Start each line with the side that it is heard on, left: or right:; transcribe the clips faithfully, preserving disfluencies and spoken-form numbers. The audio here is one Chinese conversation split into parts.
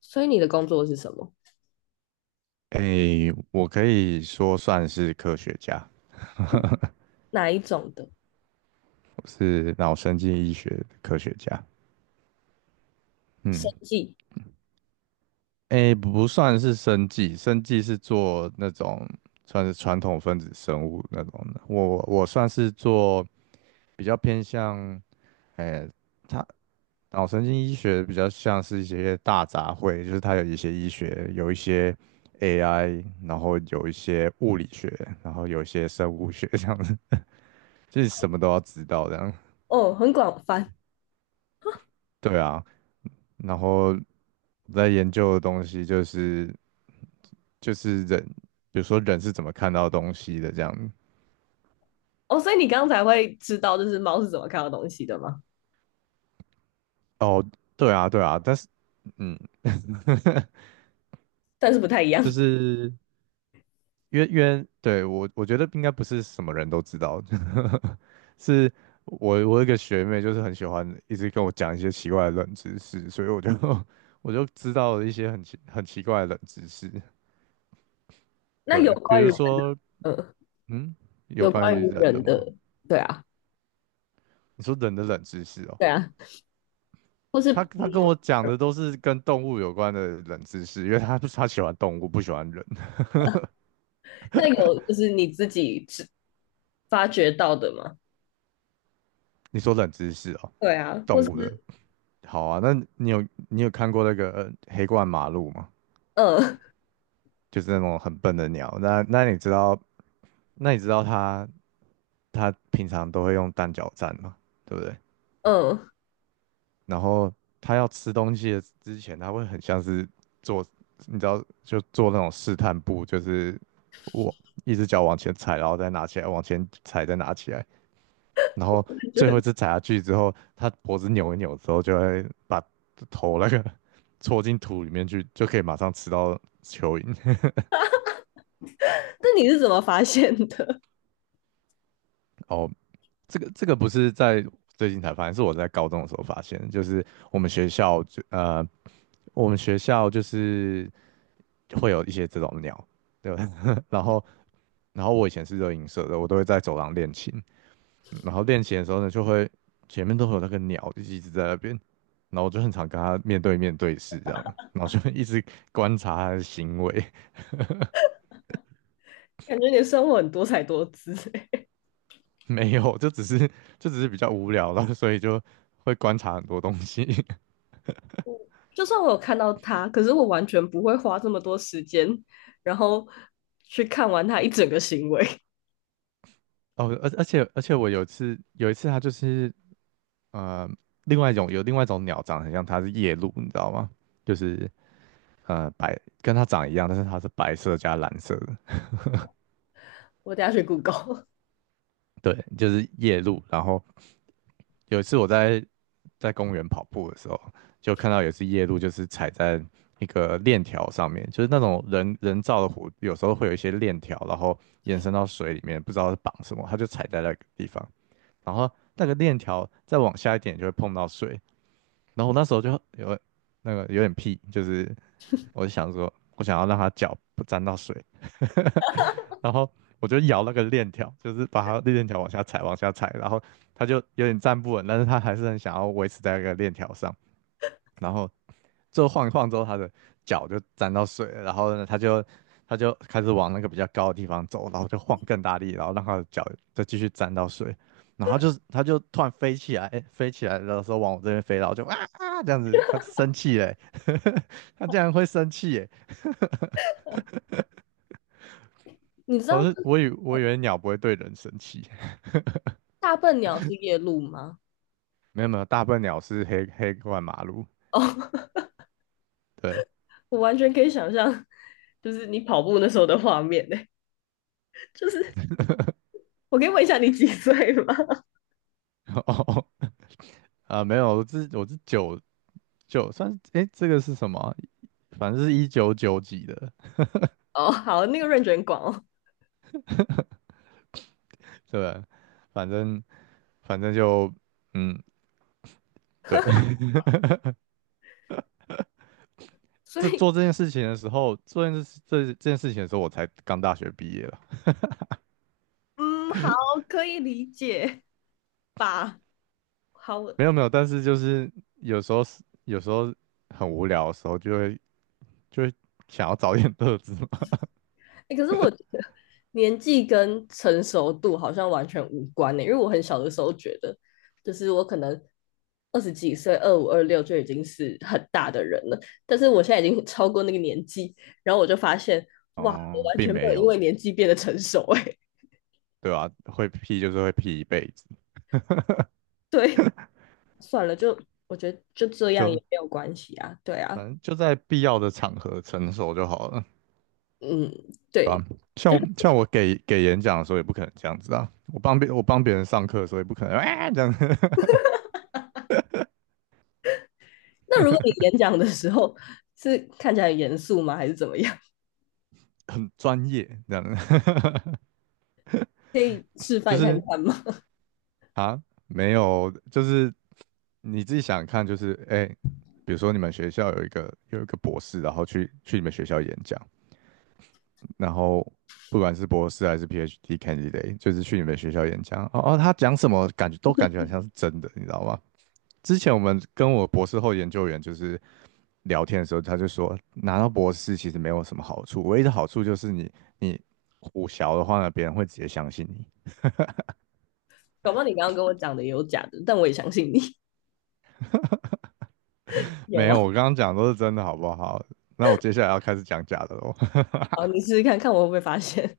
left: 所以你的工作是什么？
right: 诶，我可以说算是科学家，
left: 哪一种的？
right: 我是脑神经医学的科学家。
left: 生
right: 嗯，
left: 计？
right: 诶，不算是生技，生技是做那种算是传统分子生物那种的。我我算是做比较偏向，诶，它脑神经医学比较像是一些大杂烩，就是它有一些医学，有一些 A I，然后有一些物理学，然后有一些生物学这样子，就是什么都要知道这样。
left: 哦，很广泛
right: 对啊，然后我在研究的东西就是就是人，比如说人是怎么看到东西的这样。
left: 哦。所以你刚才会知道，这是猫是怎么看到东西的吗？
right: 哦，对啊，对啊，但是嗯，
left: 但是不太一
right: 就
left: 样。
right: 是因为因为对我我觉得应该不是什么人都知道，是我我有一个学妹就是很喜欢一直跟我讲一些奇怪的冷知识，所以我就 我就知道了一些很奇很奇怪的冷知识。
left: 那有
right: 对，比
left: 关于
right: 如
left: 人，
right: 说
left: 嗯，
right: 嗯，有
left: 有
right: 关
left: 关
right: 于
left: 于
right: 人的
left: 人
right: 吗？
left: 的，对啊，
right: 你说人的冷知识哦。
left: 对啊，或是
right: 他他
left: 平
right: 跟
left: 常
right: 我讲
left: 人，
right: 的都是跟动物有关的冷知识，因为他他喜欢动物，不喜欢人。
left: 那有就是你自己知发掘到的吗？
right: 你说冷知识哦，
left: 对啊，或
right: 动
left: 是
right: 物的。好啊，那你有你有看过那个呃黑冠马鹭吗？
left: 嗯
right: 就是那种很笨的鸟。那那你知道，那你知道它它平常都会用单脚站嘛，对不对？
left: 嗯，
right: 然后它要吃东西的之前，它会很像是做，你知道，就做那种试探步，就是我一只脚往前踩，然后再拿起来，往前踩，再拿起来。然后
left: 感
right: 最后一
left: 觉
right: 次踩下去之后，它脖子扭一扭之后，就会把头那个 戳进土里面去，就可以马上吃到蚯蚓。
left: 那你是怎么发现的？
right: 哦，这个这个不是在最近才发现，是我在高中的时候发现的，就是我们学校就呃，我们学校就是会有一些这种鸟，对吧？然后然后我以前是热音社的，我都会在走廊练琴，然后练琴的时候呢，就会前面都会有那个鸟一直在那边，然后我就很常跟它面对面对视这样，然后就一直观察它的行为，
left: 感觉你的生活很多才多姿欸。
right: 没有，就只是就只是比较无聊了，所以就会观察很多东西。
left: 就算我有看到它，可是我完全不会花这么多时间，然后去看完它一整个行为。
right: 哦，而而且而且我有一次有一次它就是呃另外一种有另外一种鸟长得很像它是夜鹭，你知道吗？就是呃白跟它长一样，但是它是白色加蓝色的，
left: 我等一下去 Google。
right: 对，就是夜鹭，然后。有一次我在在公园跑步的时候，就看到有一次夜路，就是踩在一个链条上面，就是那种人人造的湖，有时候会有一些链条，然后延伸到水里面，不知道是绑什么，他就踩在那个地方，然后那个链条再往下一点就会碰到水，然后我那时候就有那个有点屁，就是我就想说，我想要让它脚不沾到水，然后我就摇那个链条，就是把它链条往下踩，往下踩，然后它就有点站不稳，但是它还是很想要维持在那个链条上，然后最后晃一晃之后，他的脚就沾到水了然后呢，他就他就开始往那个比较高的地方走，然后就晃更大力，然后让他的脚再继续沾到水，然后就是他就突然飞起来，诶飞起来的时候往我这边飞，然后就啊啊这样子，他就生气嘞，他竟然会生气耶！
left: 你知
right: 我
left: 道
right: 是我以我以为鸟不会对人生气，
left: 大笨鸟是夜鹭吗？
right: 没有没有，大笨鸟是黑黑过马路，
left: 哦、oh，
right: 对，
left: 我完全可以想象，就是你跑步那时候的画面呢、就是我可以问一下你几岁吗？
right: 哦哦，啊没有，我是我是酒就算哎，这个是什么啊反正是一九九几的，
left: 哦，oh， 好，那个 r a n 很广哦。
right: 对，反正反正就嗯，对，
left: 所
right: 这
left: 以
right: 做这件事情的时候，做这件事这这件事情的时候，我才刚大学毕业了，
left: 嗯，好，可以理解吧？好，
right: 没有没有，但是就是有时候是有时候很无聊的时候，就会就会想要找点乐子嘛，
left: 欸可是我觉得年纪跟成熟度好像完全无关呢、欸因为我很小的时候觉得，就是我可能二十几岁、二五、二六就已经是很大的人了，但是我现在已经超过那个年纪，然后我就发现，哇，我
right: 哦，
left: 完
right: 并
left: 全没有
right: 没
left: 因
right: 有，
left: 为年纪变得成熟哎、欸
right: 对吧、会 P 就是会 P 一辈子，
left: 对，算了，就我觉得就这样也
right: 就
left: 没有关系啊，对
right: 反
left: 啊，
right: 正就在必要的场合成熟就好了。
left: 嗯，对，
right: 啊，吧？
left: 就
right: 像像我给给演讲的时候也不可能这样子啊，我帮别我帮别人上课的时候也不可能啊这样，
left: 那如果你演讲的时候是看起来很严肃吗？还是怎么样？
right: 很专业这样，
left: 可以示
right: 就
left: 范看
right: 是
left: 看吗？
right: 啊没有，就是你自己想想看，就是哎、比如说你们学校有一个有一个博士，然后去去你们学校演讲，然后不管是博士还是 P H D candidate，就是去你们学校演讲，哦哦，他讲什么感觉都感觉好像是真的，你知道吗？之前我们跟我博士后研究员就是聊天的时候，他就说拿到博士其实没有什么好处，唯一的好处就是你你胡淆的话呢，别人会直接相信你。
left: 宝宝，你刚刚跟我讲的也有假的，但我也相信你 有
right: 没
left: 吗？
right: 有，我刚刚讲的都是真的，好不好？那我接下来要开始讲假的喽。
left: 好，你试试看看我会不会发现。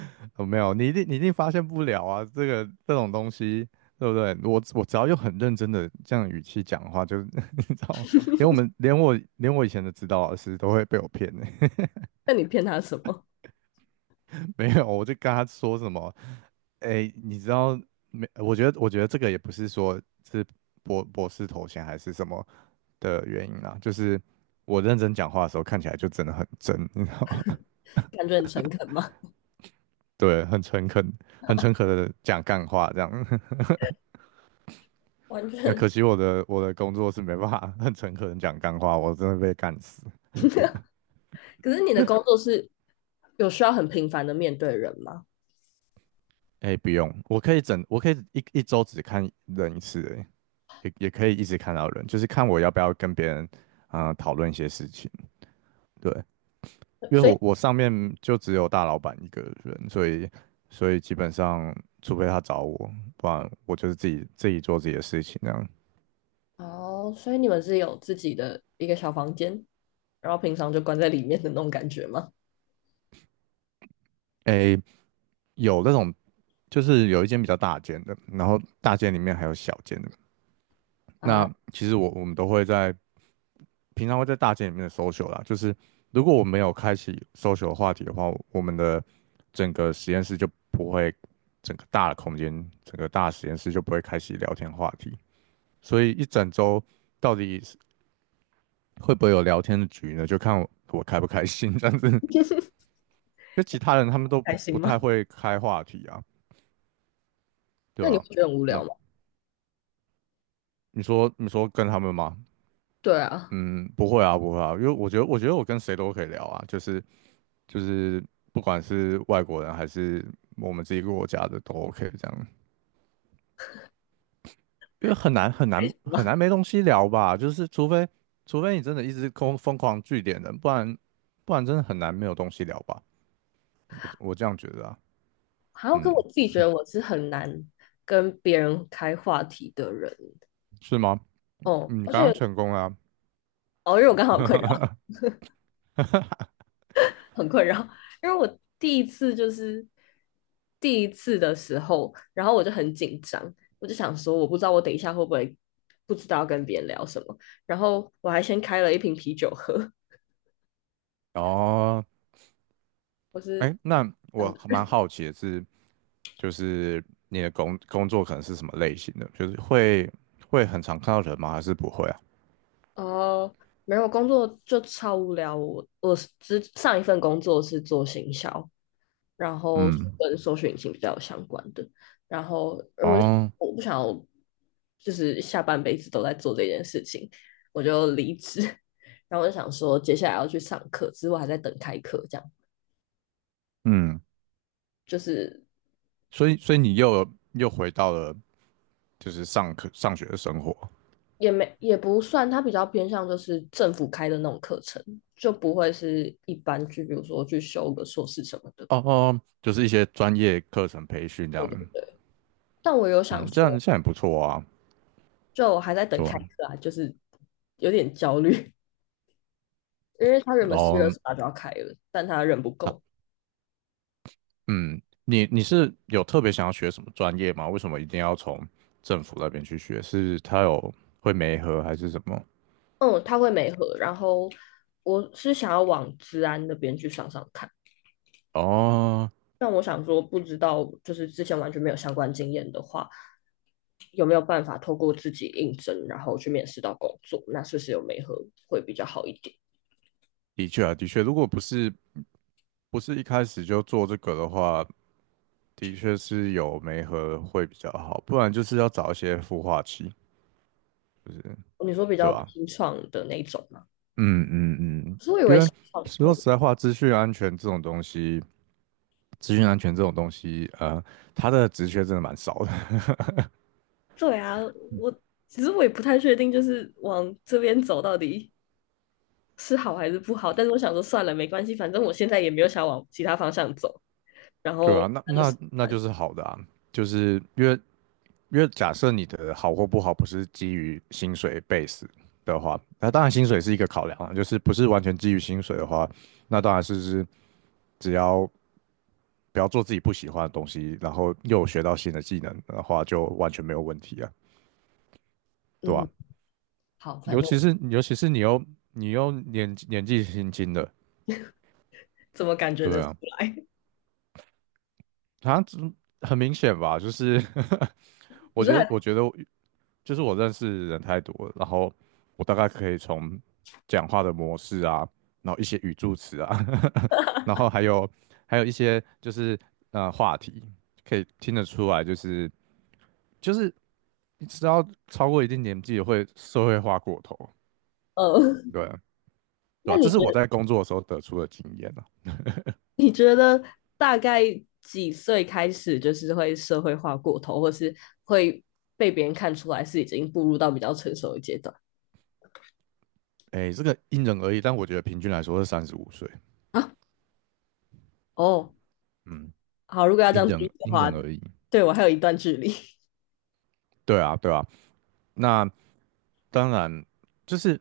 right: 我没有，你一定你一定发现不了啊，这个这种东西，对不对？我我只要用很认真的这样语气讲话，就 你知道吗？连我们连我连我以前的指导老师都会被我骗呢、
left: 那你骗他什么？
right: 没有，我就跟他说什么，哎，你知道没？我觉得，我觉得这个也不是说是博博士头衔还是什么的原因啦，就是我认真讲话的时候看起来就真的很真，你知道吗？
left: 感觉很诚恳吗？
right: 对，很诚恳，很诚恳的讲干话这样。
left: 完
right: 那
left: 全
right: 可惜我的我的工作是没办法很诚恳的讲干话，我真的被干死。
left: 可是你的工作是有需要很频繁的面对人吗？
right: 哎，不用，我可以整，我可以一一周只看人一次，哎，也也可以一直看到人，就是看我要不要跟别人啊、呃讨论一些事情。对，因为
left: 所以
right: 我我上面就只有大老板一个人，所以所以基本上，除非他找我，不然我就是自己自己做自己的事情这样。
left: 哦，所以你们是有自己的一个小房间，然后平常就关在里面的那种感觉吗？
right: 诶，有那种就是有一间比较大间的，然后大间里面还有小间的。
left: 啊，
right: 那其实我我们都会在平常会在大间里面的 social 啦，就是如果我没有开启 social 的话题的话，我们的整个实验室就不会，整个大的空间，整个大实验室就不会开启聊天话题。所以一整周到底会不会有聊天的局呢？就看我我开不开心 这样子。就其他人他们都
left: 开
right: 不
left: 心
right: 不太
left: 吗？
right: 会开话题啊，对
left: 那你
right: 吧、
left: 会觉得很无聊
right: 那
left: 吗？
right: 你说你说跟他们吗？
left: 对啊，
right: 嗯，不会啊，不会啊，因为我觉得我觉得我跟谁都可以聊啊，就是就是不管是外国人还是我们自己国家的都 OK 这样，因为很难很
left: 开
right: 难
left: 心
right: 很
left: 吗？
right: 难没东西聊吧，就是除非除非你真的一直疯疯狂聚点人，不然不然真的很难没有东西聊吧，我我这样觉得啊，
left: 还要
right: 嗯，
left: 跟我自己觉得我是很难跟别人开话题的人
right: 是吗？
left: 哦，
right: 嗯你
left: 而
right: 刚刚
left: 且
right: 成功了啊
left: 哦，因为我刚好有困扰，很困扰，因为我第一次就是第一次的时候，然后我就很紧张，我就想说，我不知道我等一下会不会不知道要跟别人聊什么，然后我还先开了一瓶啤酒喝，
right: 哦，
left: 我是
right: 哎，那
left: 这样
right: 我
left: 的
right: 蛮
left: 人
right: 好奇的是，就是你的工工作可能是什么类型的？就是会会很常看到人吗？还是不会啊？
left: 哦。没有，工作就超无聊，我我之上一份工作是做行销，然后
right: 嗯，
left: 跟搜寻引擎比较有相关的。然后呃我就
right: 哦，
left: 我不想要就是下半辈子都在做这件事情，我就离职。然后我就想说，接下来要去上课，之后还在等开课，这样
right: 嗯，
left: 就是
right: 所以所以你又又回到了就是上课上学的生活
left: 也没也不算，它比较偏向就是政府开的那种课程，就不会是一般去，比如说去修个硕士什么的。
right: 哦哦，就是一些专业课程培训这
left: 我就
right: 样，
left: 但我有想
right: 嗯，这样
left: 说，
right: 这样也不错啊，
left: 就我还在等
right: 对
left: 开
right: 吧？
left: 课啊，就是有点焦虑，因为他原
right: 然
left: 本四月二
right: 后。
left: 十八就要开了，但他人不够。
right: 嗯，你你是有特别想要学什么专业吗？为什么一定要从政府那边去学？是他有会媒合还是什么？
left: 嗯，他会没合，然后我是想要往治安那边去上上看，
right: 哦，
left: 但我想说，不知道就是之前完全没有相关经验的话，有没有办法透过自己应征，然后去面试到工作？那是不是有媒合会比较好一点？
right: 的确啊，的确，如果不是不是一开始就做这个的话，的确是有媒合会比较好，不然就是要找一些孵化器，就是
left: 你说比
right: 对
left: 较
right: 吧？
left: 新创的那种吗？
right: 嗯嗯嗯，
left: 可是我以
right: 因
left: 为
right: 为
left: 新创
right: 说
left: 会
right: 实在话，资讯安全这种东西，资讯安全这种东西，呃，它的职缺真的蛮少的，
left: 对啊，我其实我也不太确定，就是往这边走到底是好还是不好。但是我想说，算了，没关系，反正我现在也没有想往其他方向走，然
right: 对
left: 后
right: 啊，那
left: 那就是。
right: 那那就是好的啊，就是因为因为假设你的好或不好不是基于薪水 base 的话，那当然薪水是一个考量啊，就是不是完全基于薪水的话，那当然是是只要不要做自己不喜欢的东西，然后又有学到新的技能的话，就完全没有问题啊，对
left: 嗯，
right: 吧、
left: 好，反
right: 尤
left: 正
right: 其
left: 我
right: 是尤其是你又你又年年纪轻轻的，
left: 怎么感觉
right: 对
left: 得出
right: 啊，
left: 来？
right: 他很明显吧，就是
left: 你
right: 我
left: 说
right: 觉得，
left: 还，
right: 我觉得就是我认识人太多了，然后我大概可以从讲话的模式啊，然后一些语助词啊，然后还有还有一些就是呃话题，可以听得出来，就是就是你知道超过一定年纪会社会化过头，
left: 呃
right: 对 对
left: 那
right: 吧、
left: 你
right: 这
left: 觉
right: 是我
left: 得
right: 在工作的时候得出的经验啊。
left: 你觉得大概几岁开始就是会社会化过头，或是会被别人看出来是已经步入到比较成熟的阶段
right: 哎，这个因人而异，但我觉得平均来说是三十五岁，
left: 啊？哦，
right: 嗯，
left: 好，如果要这
right: 因
left: 样比
right: 人
left: 的
right: 因
left: 话，
right: 人而异。
left: 对我还有一段距离。
right: 对啊，对啊，那当然就是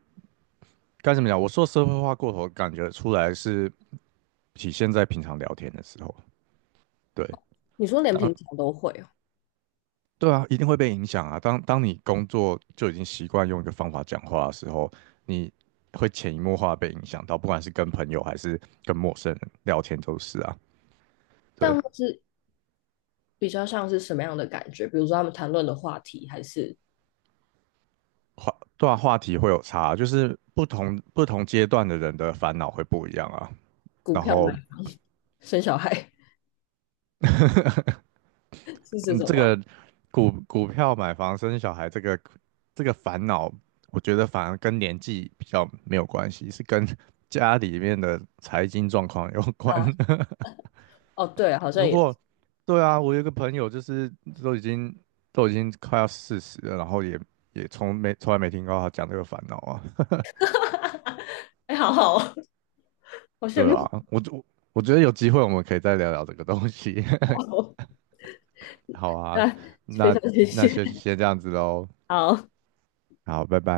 right: 该怎么讲？我说社会化过头，感觉出来是体现在平常聊天的时候。对，
left: 你说连
right: 当
left: 平常都会哦，
right: 对啊，一定会被影响啊。当当你工作就已经习惯用一个方法讲话的时候，你会潜移默化地被影响到，不管是跟朋友还是跟陌生人聊天都是啊。对，
left: 但会是比较像是什么样的感觉？比如说他们谈论的话题，还是
right: 话对啊，话题会有差啊，就是不同不同阶段的人的烦恼会不一样啊。
left: 股
right: 然
left: 票吗？
right: 后
left: 生小孩，是这
right: 嗯，
left: 种
right: 这
left: 吗？
right: 个股股票买房生小孩这个这个烦恼，我觉得反而跟年纪比较没有关系，是跟 家里面的财经状况有关。
left: 啊，哦，对，好像
right: 如
left: 也是，
right: 果对啊，我有一个朋友就是都已经都已经快要四十了，然后也也从没从来没听过他讲这个烦恼啊。
left: 哎、好好哦，好 羡
right: 对啊，
left: 慕。
right: 我我我觉得有机会我们可以再聊聊这个东西。好啊，
left: 那非
right: 那
left: 常谢
right: 那
left: 谢，
right: 就先这样子喽。
left: 好。
right: 好，拜拜。